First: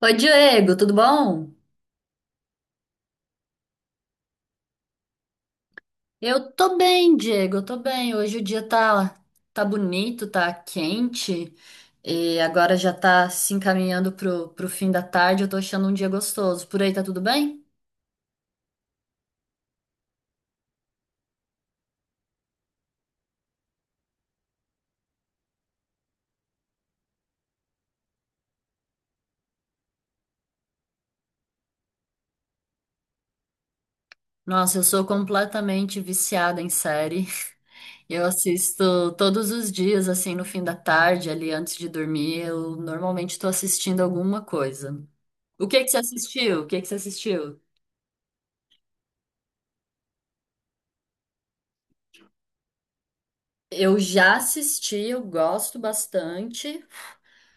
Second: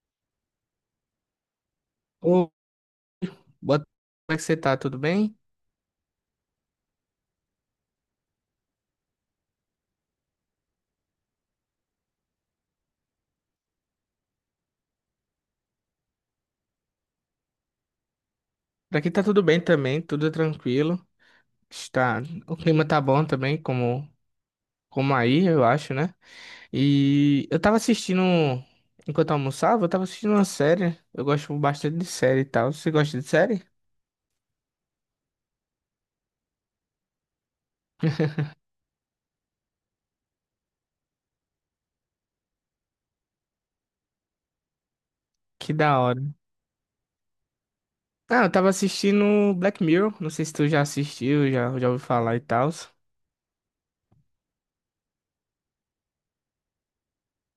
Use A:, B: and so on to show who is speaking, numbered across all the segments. A: Oi, Diego, tudo bom?
B: Ô, boa tarde, como é que você tá? Tudo bem?
A: Eu tô bem, Diego, eu tô bem. Hoje o dia tá bonito, tá quente, e agora já tá se encaminhando pro fim da tarde. Eu tô achando um dia gostoso. Por aí tá tudo bem?
B: Por aqui tá tudo bem também, tudo tranquilo. Está, o clima tá bom também, como aí, eu acho, né? E eu tava assistindo, enquanto eu almoçava, eu tava assistindo uma série. Eu gosto bastante de série e tal. Você gosta de série?
A: Nossa, eu sou completamente viciada em série. Eu assisto todos os dias, assim, no fim da tarde, ali antes de dormir. Eu normalmente tô assistindo alguma coisa. O
B: Que
A: que que você
B: da hora.
A: assistiu? O que que você assistiu?
B: Ah, eu tava assistindo Black Mirror, não sei se tu já assistiu, já ouviu falar e tal.
A: Eu já assisti, eu gosto bastante.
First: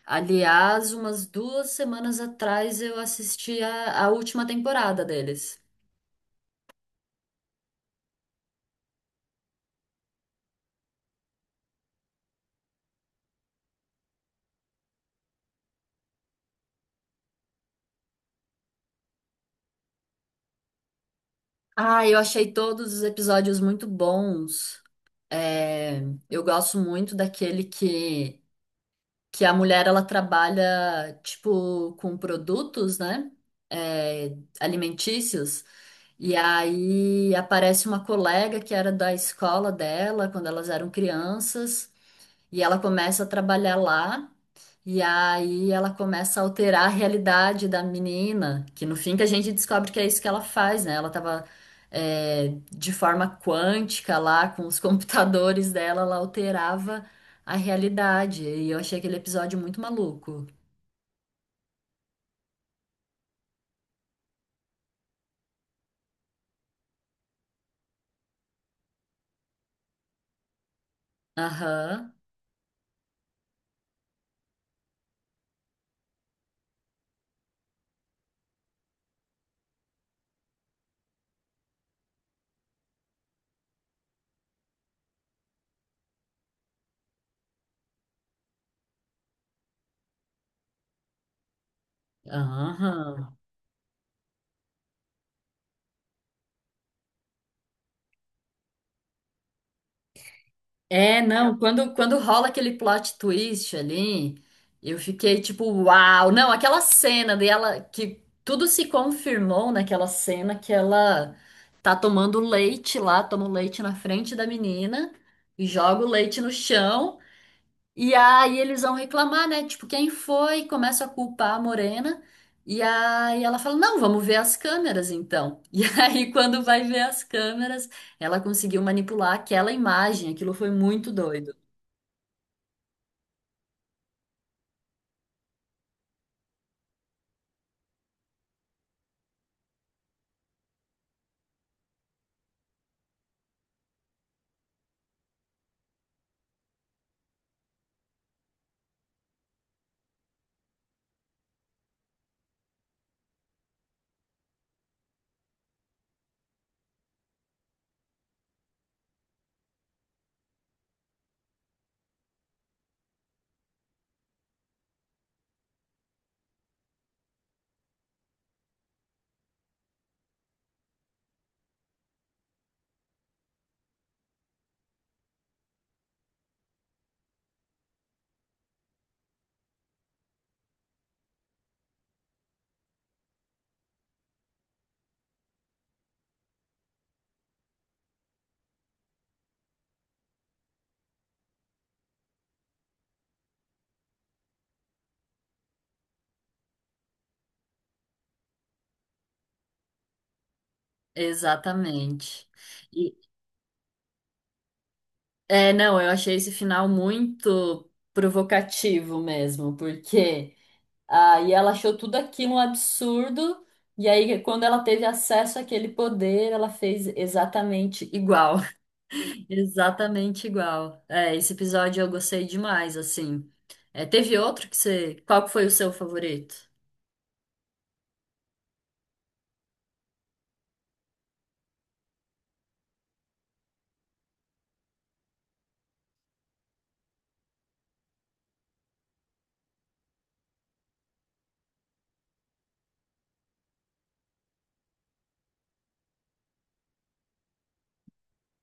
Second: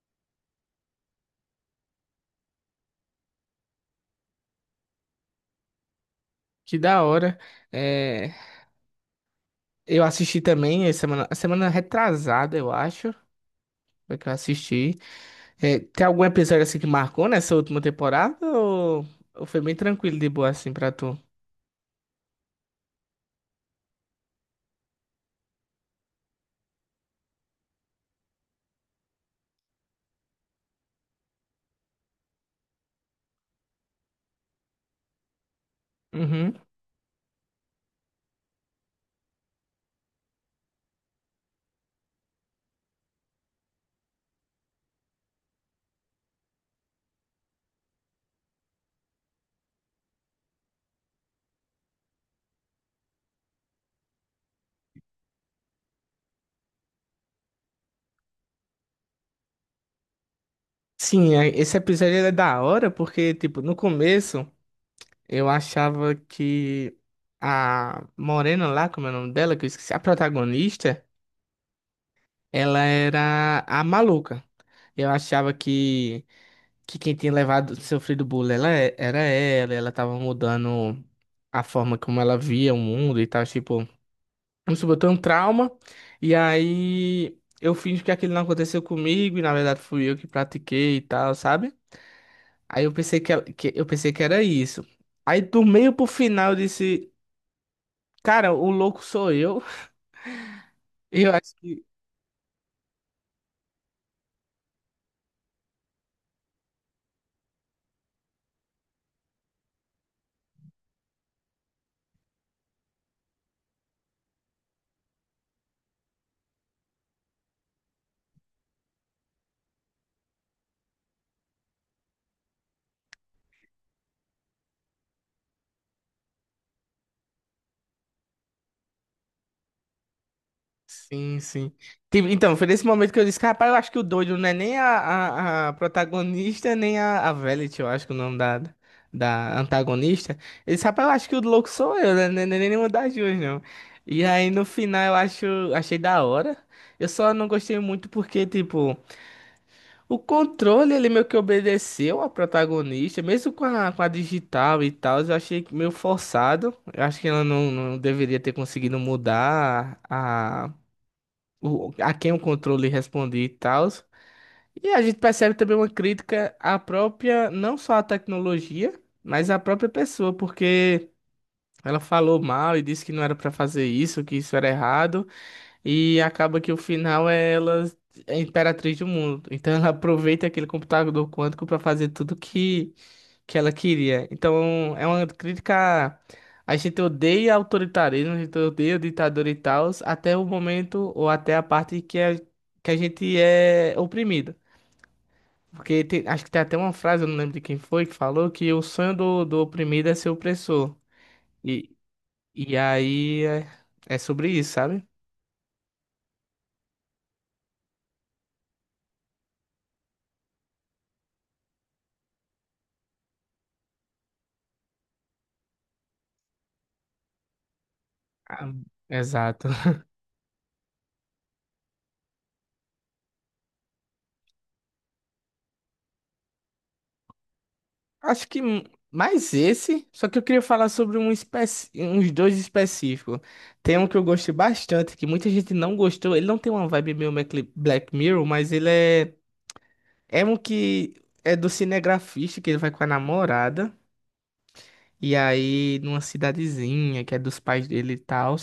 A: Aliás, umas duas semanas atrás eu assisti a última temporada deles.
B: Que da hora. É, eu assisti também, a semana retrasada, eu acho, foi que eu assisti. É, tem algum episódio assim que marcou nessa última temporada ou foi bem tranquilo de boa assim pra tu?
A: Ah, eu achei todos os episódios muito bons. É, eu gosto muito daquele que a mulher ela trabalha tipo com produtos, né? É, alimentícios. E
B: Uhum.
A: aí aparece uma colega que era da escola dela quando elas eram crianças e ela começa a trabalhar lá. E aí ela começa a alterar a realidade da menina, que no fim que a gente descobre que é isso que ela faz, né? Ela tava de forma quântica lá, com os computadores dela, ela alterava a realidade. E eu achei aquele episódio muito maluco.
B: Sim, esse episódio ele é da hora porque, tipo, no começo eu achava que a Morena lá, como é o nome dela, que eu esqueci, a protagonista,
A: Aham,
B: ela era a maluca. Eu achava que, que quem tinha levado, sofrido bullying ela, era ela, ela tava mudando a forma como ela via o mundo e tal, tipo. Vamos supor, eu tenho um trauma, e aí eu finjo que aquilo não aconteceu comigo, e na verdade fui eu que pratiquei e tal, sabe? Aí eu pensei
A: aham.
B: que, ela- que- Eu pensei que era isso. Aí do meio pro final eu disse, cara, o louco sou eu.
A: É,
B: Eu acho
A: não,
B: que
A: quando rola aquele plot twist ali, eu fiquei tipo, uau! Não, aquela cena dela, que tudo se confirmou naquela cena que ela tá tomando leite lá, toma o leite na frente da menina e joga o leite no chão. E aí eles vão reclamar, né? Tipo, quem foi? Começa a culpar a Morena. E aí ela fala: Não, vamos ver as câmeras então. E aí, quando vai ver as câmeras, ela conseguiu manipular aquela imagem. Aquilo foi muito
B: sim,
A: doido.
B: sim. Tipo, então, foi nesse momento que eu disse, rapaz, eu acho que o doido não é nem a protagonista, nem a Velvet, eu acho que é o nome da antagonista. Ele disse, rapaz, eu acho que o louco sou eu, né? Nem nenhuma das duas, não. E aí, no final, eu acho, achei da hora. Eu só não gostei muito porque, tipo, o controle, ele meio que obedeceu a protagonista, mesmo com a digital e tal, eu achei meio forçado. Eu acho que ela não deveria ter conseguido mudar a quem o controle respondia e tal. E a gente percebe também uma crítica à própria, não só à tecnologia, mas à própria pessoa, porque ela falou mal e disse que não era pra fazer isso, que isso era errado, e acaba que o final é ela é a imperatriz do mundo. Então ela aproveita aquele computador quântico pra fazer tudo que ela queria. Então, é uma crítica. A gente odeia autoritarismo, a gente odeia ditador e tal, até o momento ou até a parte que, é, que a gente é oprimido. Porque acho que tem até uma frase, eu não lembro de quem foi, que falou que o sonho do oprimido é ser opressor. E,
A: Exatamente.
B: e
A: E,
B: aí é, é sobre isso, sabe?
A: é, não, eu achei esse final muito provocativo mesmo, porque aí ela achou tudo aquilo um absurdo. E aí, quando ela teve acesso àquele poder, ela fez exatamente igual.
B: Ah, exato.
A: Exatamente igual. É, esse episódio eu gostei demais, assim. É, teve outro que você. Qual que foi o seu favorito?
B: Acho que m- Mais esse, só que eu queria falar sobre uns dois específicos. Tem um que eu gostei bastante, que muita gente não gostou. Ele não tem uma vibe meio Black Mirror, mas ele é. É um que é do cinegrafista, que ele vai com a namorada. E aí, numa cidadezinha que é dos pais dele e tal,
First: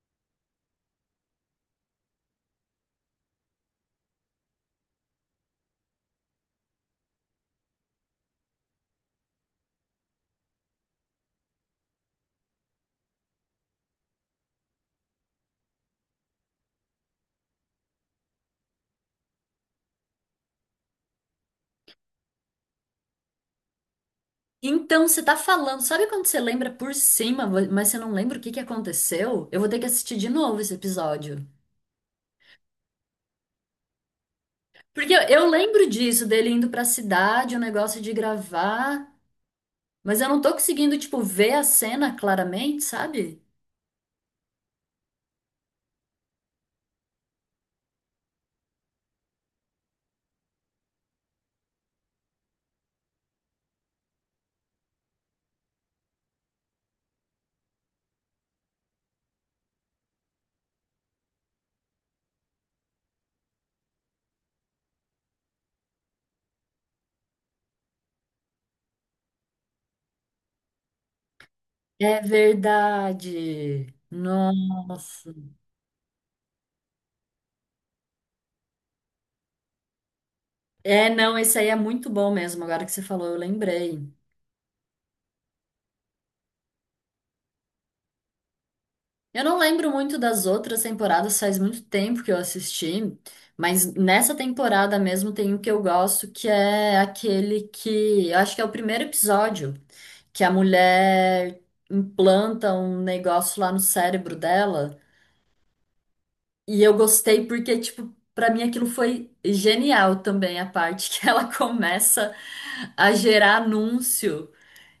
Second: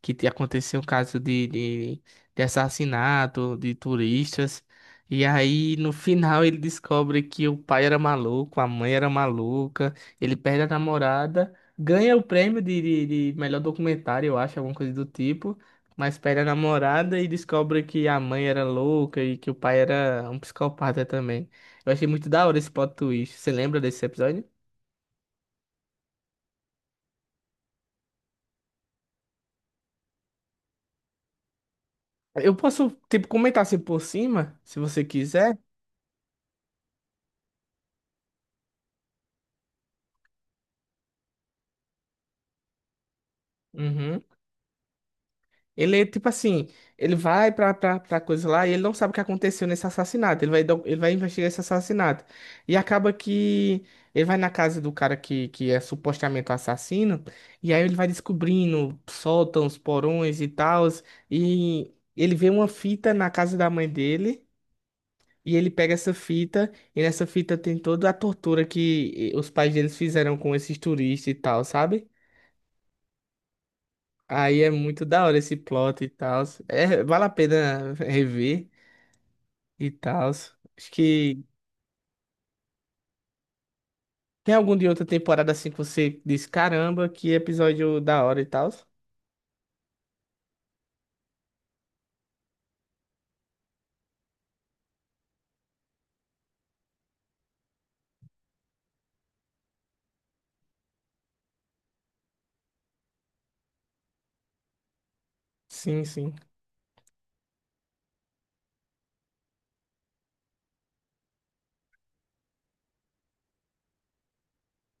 B: aconteceu um caso de assassinato de turistas. E aí, no final, ele descobre que o pai era maluco, a mãe era maluca, ele perde a namorada, ganha o prêmio de melhor documentário, eu acho, alguma coisa do tipo, mas perde a namorada e descobre que a mãe era louca e que o pai era um psicopata também. Eu achei muito da hora esse plot twist. Você lembra desse episódio?
A: Então, você tá falando, sabe quando você lembra por cima, mas você não lembra o que que aconteceu? Eu vou ter que assistir de novo esse episódio.
B: Eu posso, tipo, comentar assim por cima, se você
A: Porque eu
B: quiser.
A: lembro disso, dele indo pra cidade, o negócio de gravar, mas eu não tô conseguindo, tipo, ver a cena claramente, sabe?
B: Uhum. Ele, é, tipo assim, ele vai pra coisa lá e ele não sabe o que aconteceu nesse assassinato. Ele vai investigar esse assassinato. E acaba que ele vai na casa do cara que é supostamente o assassino. E aí ele vai descobrindo sótãos, porões e tal. E ele vê uma fita na casa da mãe dele. E ele pega essa fita, e nessa fita tem toda a tortura que os pais deles fizeram com esses turistas e tal, sabe?
A: É verdade.
B: Aí é muito da
A: Nossa.
B: hora esse plot e tal. É, vale a pena rever e tal. Acho
A: É, não,
B: que
A: esse aí é muito bom mesmo, agora que você falou, eu lembrei.
B: tem algum de outra temporada assim que você diz, caramba, que episódio da hora e tal.
A: Eu não lembro muito das outras temporadas, faz muito tempo que eu assisti, mas nessa temporada mesmo tem um que eu gosto, que é aquele que, eu acho que é o primeiro episódio, que a mulher implanta um negócio lá no cérebro dela,
B: Sim, sim.
A: e eu gostei porque, tipo, pra mim aquilo foi genial também, a parte que ela começa a gerar anúncio.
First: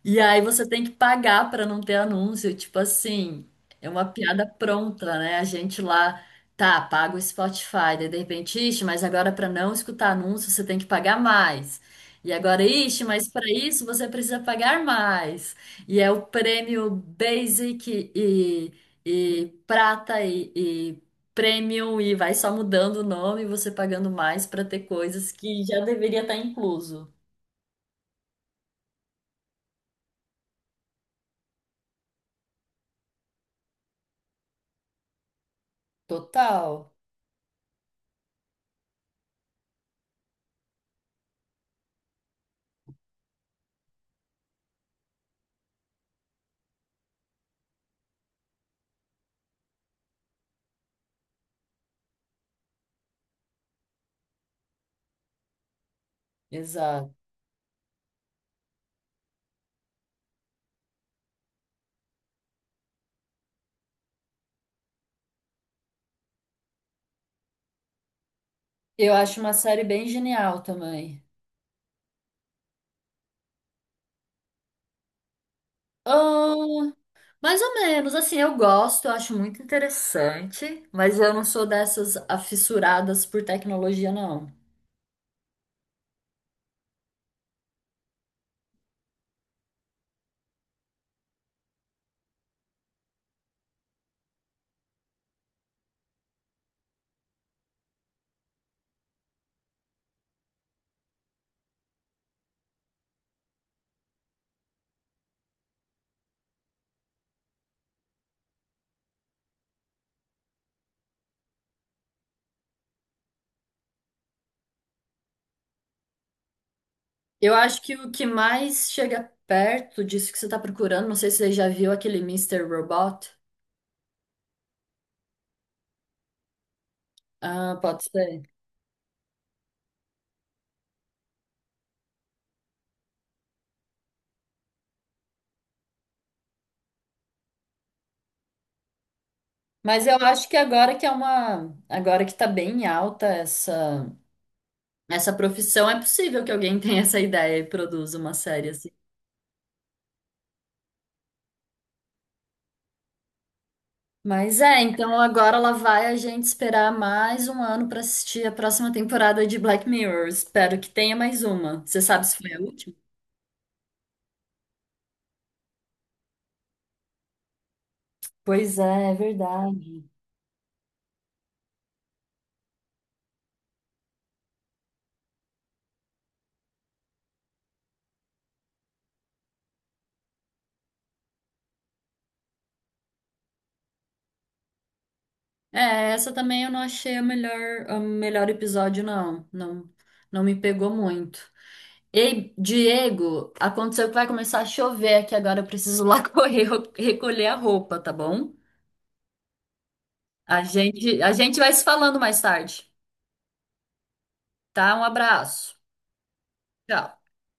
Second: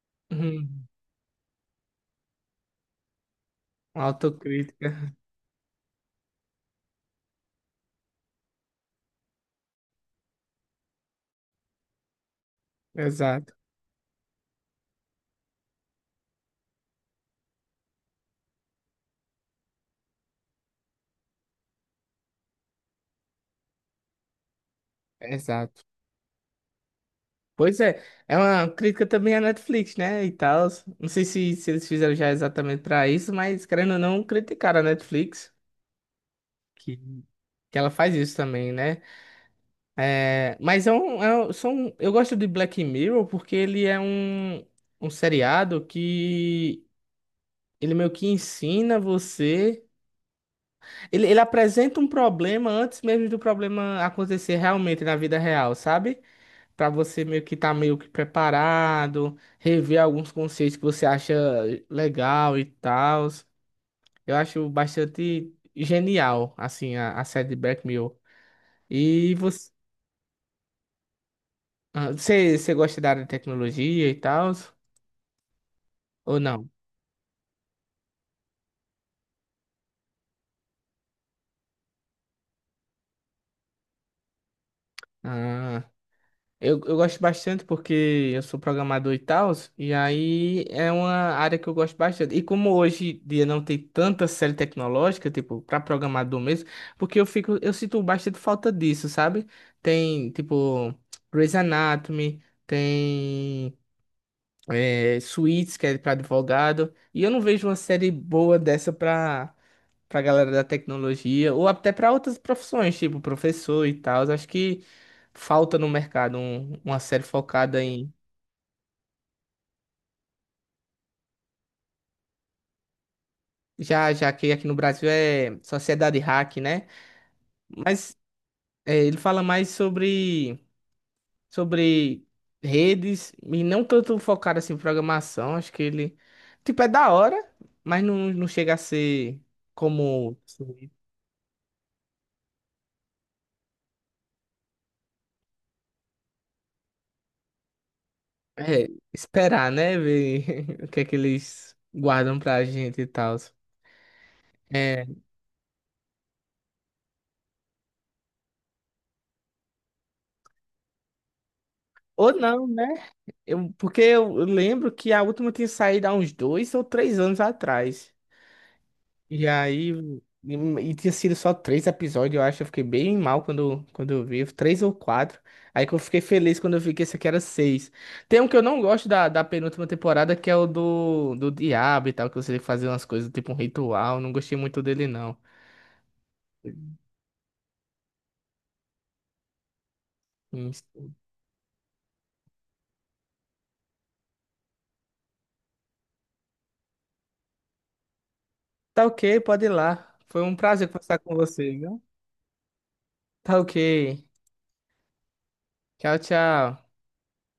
A: E aí você tem
B: Uhum.
A: que pagar para não ter anúncio, tipo assim, é uma piada
B: Autocrítica.
A: pronta, né? A gente lá, tá, paga o Spotify, daí de repente, ixi, mas agora para não escutar anúncio você tem que pagar mais. E agora, ixi, mas para
B: Exato,
A: isso você precisa pagar mais. E é o prêmio e e Premium e vai só mudando o nome, e você pagando mais para ter coisas que já
B: exato.
A: deveria estar incluso.
B: Pois é, é uma crítica também à Netflix, né? E tal. Não sei se eles fizeram já exatamente pra isso, mas querendo ou não, criticaram a Netflix,
A: Total,
B: que, que ela faz isso também, né? É, mas é um, são, eu gosto de Black Mirror porque ele é um, um seriado que ele meio que ensina você. Ele apresenta um problema antes mesmo do problema acontecer realmente na vida real, sabe? Pra
A: exato.
B: você meio que estar meio que preparado, rever alguns conceitos que você acha legal e tal. Eu acho bastante genial, assim, a série de Black Mirror.
A: Eu
B: E
A: acho uma
B: você,
A: série bem genial também.
B: ah, você gosta da área de tecnologia e tal? Ou não?
A: Oh, mais ou menos, assim, eu gosto, eu acho muito interessante, mas eu não sou dessas afissuradas por tecnologia, não.
B: Ah, eu gosto bastante porque eu sou programador e tal, e aí é uma área que eu gosto bastante. E como hoje em dia não tem tanta série tecnológica, tipo, para programador mesmo, porque eu fico, eu sinto bastante falta disso, sabe? Tem, tipo, Grey's Anatomy, tem é, Suits, que é para advogado, e eu não vejo uma série boa dessa pra pra galera da tecnologia, ou até pra outras profissões, tipo professor e tal. Acho que falta no mercado uma série
A: Eu acho
B: focada
A: que o
B: em.
A: que mais chega perto disso que você está procurando, não sei se você já viu aquele Mister Robot.
B: Já que aqui no Brasil é Sociedade Hack, né?
A: Ah, pode
B: Mas
A: ser.
B: é, ele fala mais sobre redes e não tanto focado assim em programação. Acho que ele. Tipo, é da hora, mas não chega a ser
A: Mas eu
B: como.
A: acho que agora que é agora que tá bem alta essa profissão, é possível que alguém tenha essa ideia e produza uma série assim.
B: É, esperar, né? Ver o que é que eles guardam pra gente e tal.
A: Mas é,
B: É,
A: então agora lá vai a gente esperar mais 1 ano pra assistir a próxima temporada de Black Mirror. Espero que tenha mais uma. Você sabe
B: ou
A: se foi a
B: não, né?
A: última?
B: Eu, porque eu lembro que a última tinha saído há uns 2 ou 3 anos atrás.
A: Pois é, é
B: E aí.
A: verdade.
B: E tinha sido só três episódios, eu acho. Eu fiquei bem mal quando eu vi. Três ou quatro. Aí que eu fiquei feliz quando eu vi que esse aqui era seis. Tem um que eu não gosto da penúltima temporada, que é o do diabo e tal, que você tem que fazer umas coisas, tipo um ritual. Não gostei muito dele, não.
A: É, essa também eu não achei o melhor episódio, não. Não, não me
B: Isso.
A: pegou muito. Ei, Diego, aconteceu que vai começar a chover aqui agora. Eu preciso lá correr recolher a roupa, tá bom?
B: Tá ok, pode ir lá. Foi um prazer conversar
A: A
B: com
A: gente
B: você,
A: vai se
B: viu?
A: falando mais tarde,
B: Tá ok.
A: tá? Um abraço.
B: Tchau, tchau.
A: Tchau.